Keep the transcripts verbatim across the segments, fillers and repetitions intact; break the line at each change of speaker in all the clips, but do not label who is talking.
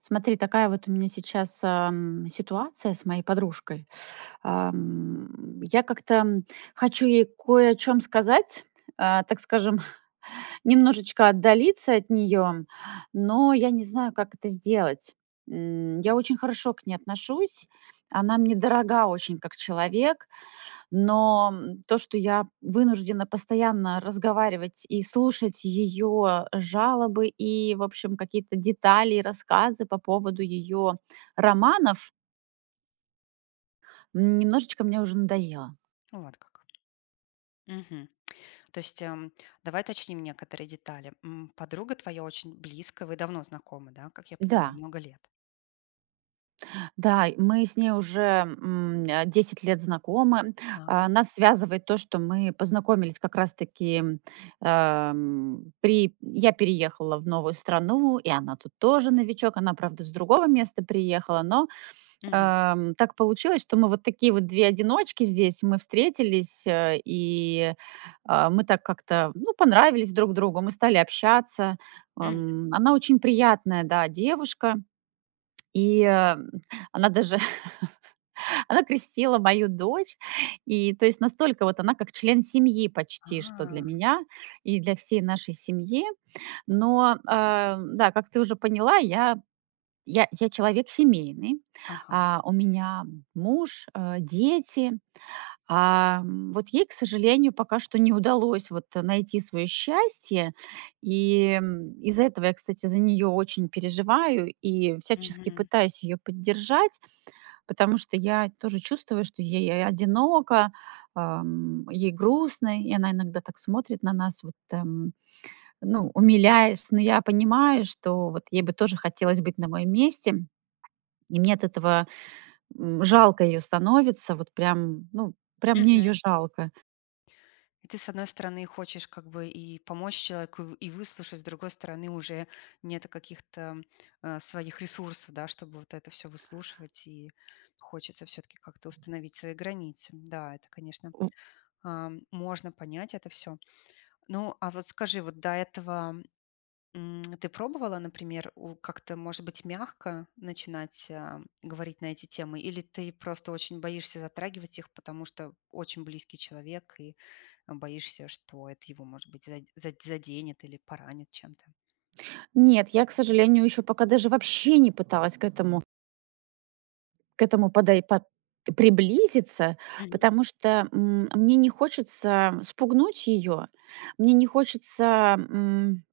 Смотри, такая вот у меня сейчас, эм, ситуация с моей подружкой. Эм. Я как-то хочу ей кое о чём сказать, а, так скажем, немножечко отдалиться от неё, но я не знаю, как это сделать. М, я очень хорошо к ней отношусь. Она мне дорога очень как человек, но то, что я вынуждена постоянно разговаривать и слушать её жалобы, и в общем какие-то детали, и рассказы по поводу её романов немножечко мне уже надоело.
Вот как. Мгм. То есть, эм, давай уточним некоторые детали. М, подруга твоя очень близкая, вы давно знакомы, да, как я понимаю,
Да.
много лет.
Да, мы с ней уже, м, э, десять лет знакомы.
А.
А, нас связывает то, что мы познакомились как раз-таки, эм, при я переехала в новую страну, и она тут тоже новичок. Она, правда, с другого места приехала, но,
Мгм.
э, так получилось, что мы вот такие вот две одиночки. Здесь мы встретились, э, и, а, мы так как-то, ну, понравились друг другу, мы стали общаться.
Мгм.
М, она очень приятная, да, девушка и она даже, она крестила мою дочь. И то есть настолько вот она как член семьи почти что для
А.
меня и для всей нашей семьи. Но, э, да, как ты уже поняла, я я я человек семейный.
Ага.
А, у меня муж, э, дети. А вот ей, к сожалению, пока что не удалось вот найти свое счастье. И из-за этого я, кстати, за нее очень переживаю и всячески
Мгм.
пытаюсь ее поддержать, потому что я тоже чувствую, что ей а одиноко, ам, ей грустно. И она иногда так смотрит на нас, вот, там, ну, умиляясь. Но я понимаю, что вот ей бы тоже бы хотелось быть на моем месте. И мне от этого, м, жалко ее становится. Вот прям ну, прям мне ее
Мгм.
жалко.
И ты, с одной стороны, хочешь как бы и помочь человеку, и выслушать, с другой стороны, уже нет каких-то, э, своих ресурсов, да, чтобы вот это всё выслушивать, и хочется всё-таки как-то установить свои границы. Да, это, конечно,
У.
э, можно понять это всё. Ну, а вот скажи, вот до этого, м, ты пробовала, например, у как-то может быть мягко начинать, а, говорить на эти темы, или ты просто очень боишься затрагивать их, потому что очень близкий человек и боишься, что это его, может быть, зад зад заденет или поранит чем-то?
Нет, я к сожалению еще пока даже вообще не пыталась к этому к этому подой под приблизиться,
Мгм.
потому что, м, мне не хочется спугнуть ее, мне не хочется м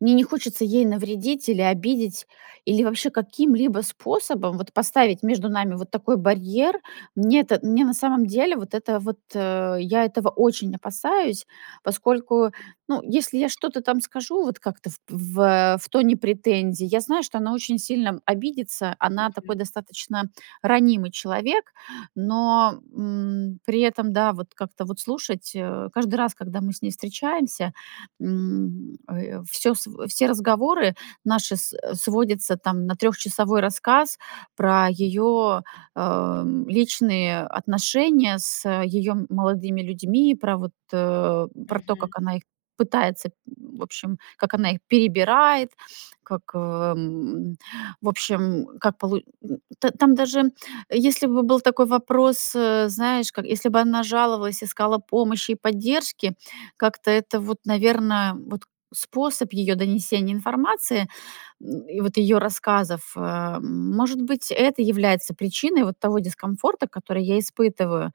Мне не хочется ей навредить или обидеть, или вообще каким-либо способом вот поставить между нами вот такой барьер. Мне это мне на самом деле вот это вот э, я этого очень опасаюсь, поскольку, ну, если я что-то там скажу вот как-то в в в тоне претензий, я знаю, что она очень сильно обидится. Она такой
Мгм.
достаточно ранимый человек. Но, м, при этом, да, вот как-то вот слушать, э, каждый раз, когда мы с ней встречаемся, м, э, всё сво все разговоры наши с сводятся там на трехчасовой рассказ про ее, эм, личные отношения с, э, ее молодыми людьми, про вот, э, про то,
Мгм.
как она их пытается, в общем, как она их перебирает, как, эм, в общем, как полу м. Т там даже, если бы был такой вопрос, э, знаешь, как если бы она жаловалась, искала помощи и поддержки, как-то это вот, наверно, вот способ ее донесения информации и вот ее рассказов, э Может быть, это является причиной вот того дискомфорта, который я испытываю.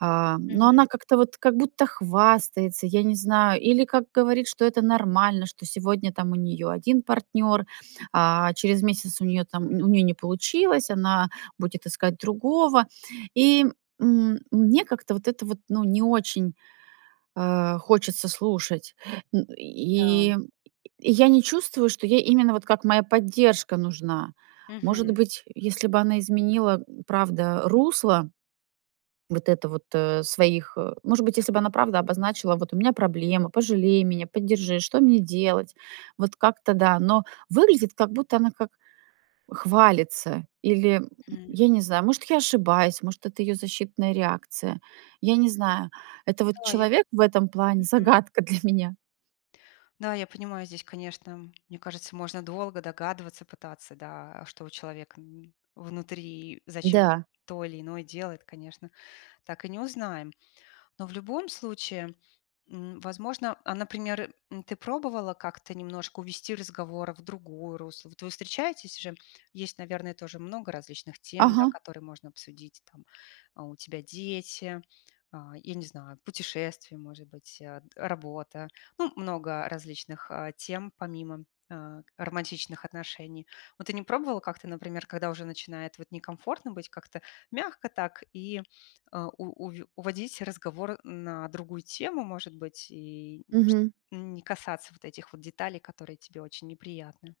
А, но
Мгм.
она как-то вот, как будто хвастается, я не знаю. Или как говорит, что это нормально, что сегодня там у нее один партнер, а через месяц у нее там, у нее не получилось, она будет искать другого. И, м, мне как-то вот это вот, ну не очень, э, хочется слушать
Да.
и, э, я не чувствую, что ей именно вот как моя поддержка нужна. Может
Мгм.
быть, если бы она изменила, правда, русло вот это вот, э, своих э. Может быть, если бы она правда обозначила: "Вот у меня проблемы, пожалей меня, поддержи, что мне делать?" Вот как-то, да. Но выглядит, как будто она как хвалится или,
М.
я не знаю, может, я ошибаюсь, может, это ее защитная реакция, я не знаю, это вот
Да, я пон
человек в этом плане-
Мгм.
загадка для меня.
Да, я понимаю, здесь, конечно, мне кажется, можно долго догадываться, пытаться, да, а что у человека внутри, и зачем
Да.
то или иное делает, конечно, так и не узнаем. Но в любом случае, м, возможно, например, ты пробовала как-то немножко увести разговор в другое русло? Вот вы встречаетесь уже, есть наверное тоже много различных тем, да,
Ага.
которые можно обсудить, там. У тебя дети, а, я не знаю, путешествия, может быть, э, работа. Ну, много различных, а, тем, помимо, а, романтичных отношений. Вот, ты не пробовала как-то, например, когда уже начинает вот, некомфортно быть, как-то мягко так и, э, у уве уводить разговор на другую тему, может быть, и шт
Мгм.
не касаться вот этих вот деталей, которые тебе очень неприятны?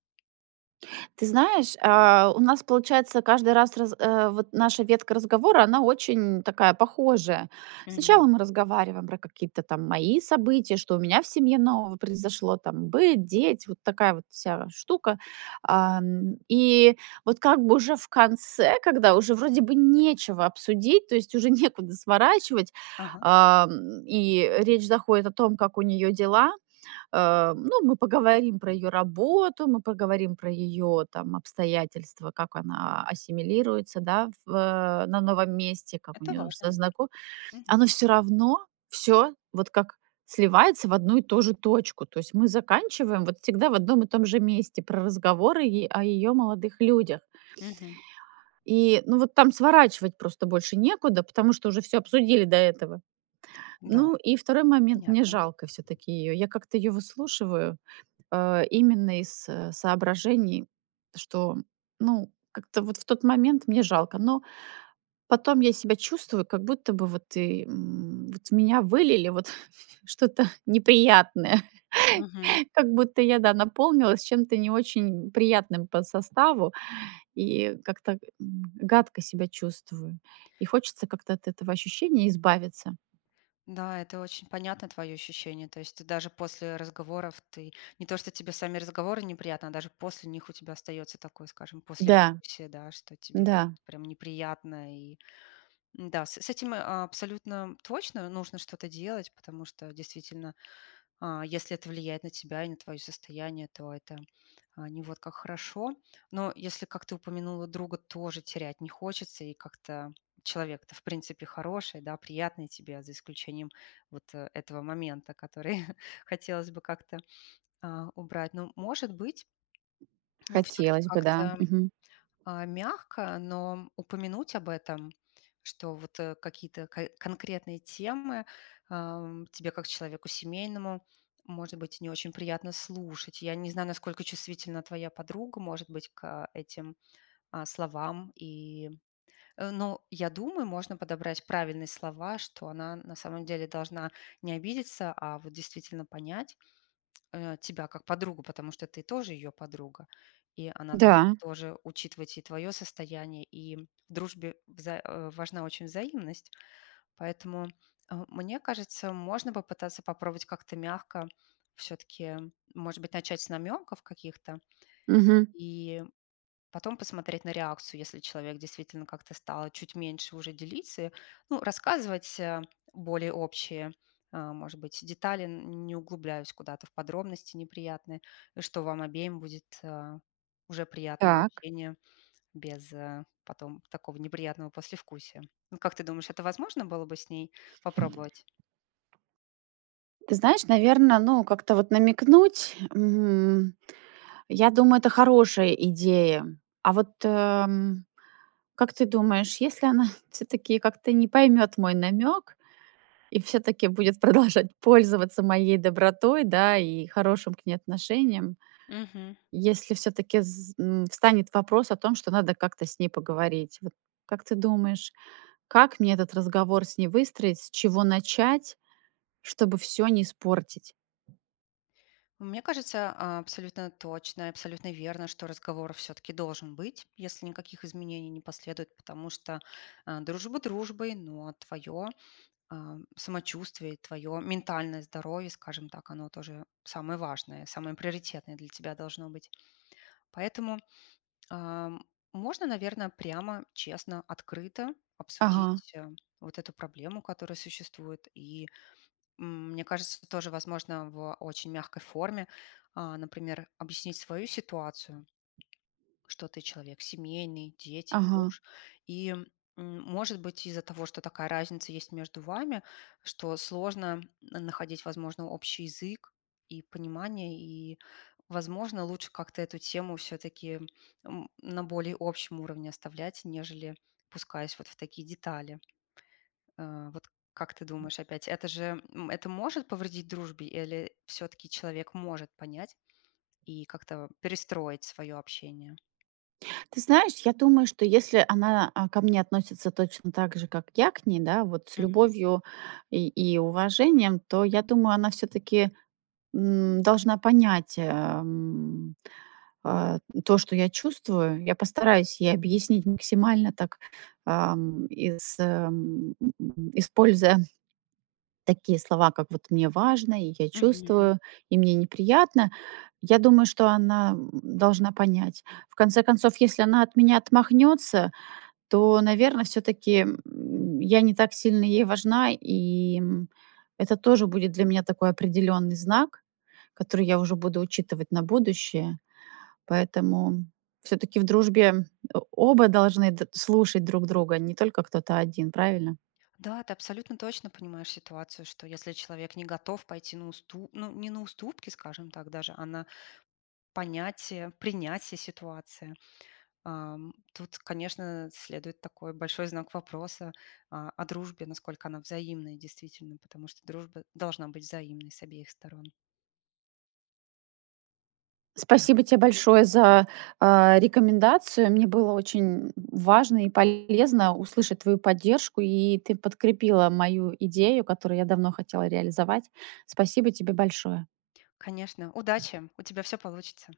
Ты знаешь, а, у нас получается, каждый раз раз, э, вот, наша ветка разговора, она очень такая похожая. Сначала
Мгм.
мы разговариваем про какие-то, там, мои события. Что у меня в семье нового произошло, там, быт, дети, вот такая вот вся штука. Ам, и вот как бы уже в конце, когда уже вроде бы нечего обсудить, то есть уже некуда сворачивать,
Ага.
ам, и речь заходит о том, как у неё дела. Э, ну, мы поговорим про её работу, мы поговорим про её там, обстоятельства, как она ассимилируется, да, в, э, на новом месте, как у
Это
неё
важно,
со
да.
знако
Мгм.
Оно всё равно всё вот как сливается в одну и ту же точку. То есть мы заканчиваем вот всегда в одном и том же месте про разговоры е о её молодых людях.
Мгм.
И ну, вот там сворачивать просто больше некуда, потому что уже всё обсудили до этого.
Да,
Ну и второй момент, мне
понятно.
жалко все-таки её. Я как-то ее выслушиваю, а, именно из соображений, что, ну, как-то вот в тот момент мне жалко. Но. Потом я себя чувствую, как будто бы вот ы м, вот, в меня вылили вот что-то неприятное,
Мгм.
как будто я, да, наполнилась чем-то не очень приятным по составу и как-то, м, гадко себя чувствую. И хочется как-то от этого ощущения избавиться.
Да, это очень понятно твои ощущения. То есть ты даже после разговоров ты не то, что тебе сами разговоры неприятны, даже после них у тебя остается такое, скажем,
Да.
послевкусие, да, что тебе
Да.
прямо неприятно. И м-да, с этим, э, абсолютно точно нужно что-то делать, потому что, действительно, а, если это влияет на тебя и на твоё состояние, то это не вот как хорошо. Но если, как ты упомянула, друга тоже терять не хочется, и как-то, человек-то в принципе хороший, да, приятный тебе, за исключением вот этого момента, который хотелось бы как-то, а, убрать. Но, может быть, все-таки
Хотелось бы, да.
как-то,
Мгм.
а, мягко, но упомянуть об этом, что, вот, какие-то ко-конкретные темы тебе, э, м, как человеку семейному, может быть, не очень приятно слушать. Я не знаю, насколько чувствительна твоя подруга, может быть, к этим, э, словам, и. Но я думаю, можно подобрать правильно слова, что она на самом деле должна не обидеться, а вот, действительно понять, э, тебя как подругу, потому что ты тоже её подруга, и она до
Да.
тоже учитывать и твоё состояние, и в дружбе вза э, важна очень взаимность. Поэтому, а, мне кажется, можно попытаться попробовать как-то мягко, всё-таки, может быть, начать с намёков каких-то,
Мгм.
и потом посмотреть на реакцию, если человек действительно как-то стал чуть меньше, уже делиться. Ну, рассказывать, а, более общие, э, может быть, детали, не углубляясь куда-то в подробности неприятные, что вам обеим будет, а, уже приятно
Так.
общение без потом такого неприятного послевкусия. Вот как ты думаешь, это возможно было бы с ней попробовать?
Ты знаешь, наверное, ну, как-то вот намекнуть, м. Я думаю, это хорошая идея. А вот, э, как ты думаешь, если она все-таки как-то не поймет мой намек, и все-таки будет продолжать пользоваться моей добротой, да, и хорошим к ней отношением,
Мгм.
если всё-таки, з м, встанет вопрос о том, что надо как-то с ней поговорить. Вот, как ты думаешь, как мне этот разговор с ней выстроить? С чего начать, чтобы всё не испортить?
Мне кажется, а, абсолютно точно и абсолютно верно, что разговор всё-таки должен быть, если никаких изменений не последует, потому что, а, дружба дружбой, но твоё, а, самочувствие, твоё ментальное здоровье, скажем так, оно тоже самое важное, самое приоритетное для тебя должно быть. Поэтому, а, можно, наверное, прямо, честно, открыто
Ага.
обсудить, а, вот эту проблему, которая существует. И мне кажется, это тоже возможно в очень мягкой форме, а, например, объяснить свою ситуацию, что ты человек семейный, дети,
Ага.
муж. И может быть, из-за того, что такая разница есть между вами, что сложно находить, возможно, общий язык и понимание, и, возможно, лучше как-то эту тему всё-таки, м, на более общем уровне оставлять, нежели опускаясь вот в такие детали. Э, вот как ты думаешь, опять, это же, это может повредить дружбе или всё-таки человек может понять и как-то перестроить свое общение?
Ты знаешь, я думаю, что если она, э, ко мне относится точно так же, как я к ней, да, вот с
Мгм.
любовью и, и уважением, то я думаю, она все-таки, м, должна понять, эм, э, то, что я чувствую. Я постараюсь ей объяснить максимально так, ам, ис м, используя такие слова, как вот мне важно, и я
Мгм.
чувствую, и мне неприятно. Я думаю, что она, м, должна понять. В конце концов, если она от меня отмахнется, то, наверное, все-таки, м, я не так сильно ей важна, и, м, это тоже будет для меня такой определенный знак, который я уже буду учитывать на будущее. Поэтому все-таки в дружбе, э, оба должны д слушать друг друга, не только кто-то один, правильно?
Да, ты абсолютно точно понимаешь ситуацию, что если человек не готов пойти на усту ну, не на уступки, скажем так даже, а на понятие, принятие ситуации, эм, тут, конечно, следует такой большой знак вопроса о о дружбе, насколько она взаимная, действительно. Потому что дружба должна быть взаимной с обеих сторон. Пон.
Спасибо те большое за, а, рекомендацию. Мне было очень, м, важно и полезно услышать твою поддержку и ты подкрепила мою идею, которую я давно хотела реализовать. Спасибо тебе большое!
Конечно, удачи, у тебя все получится.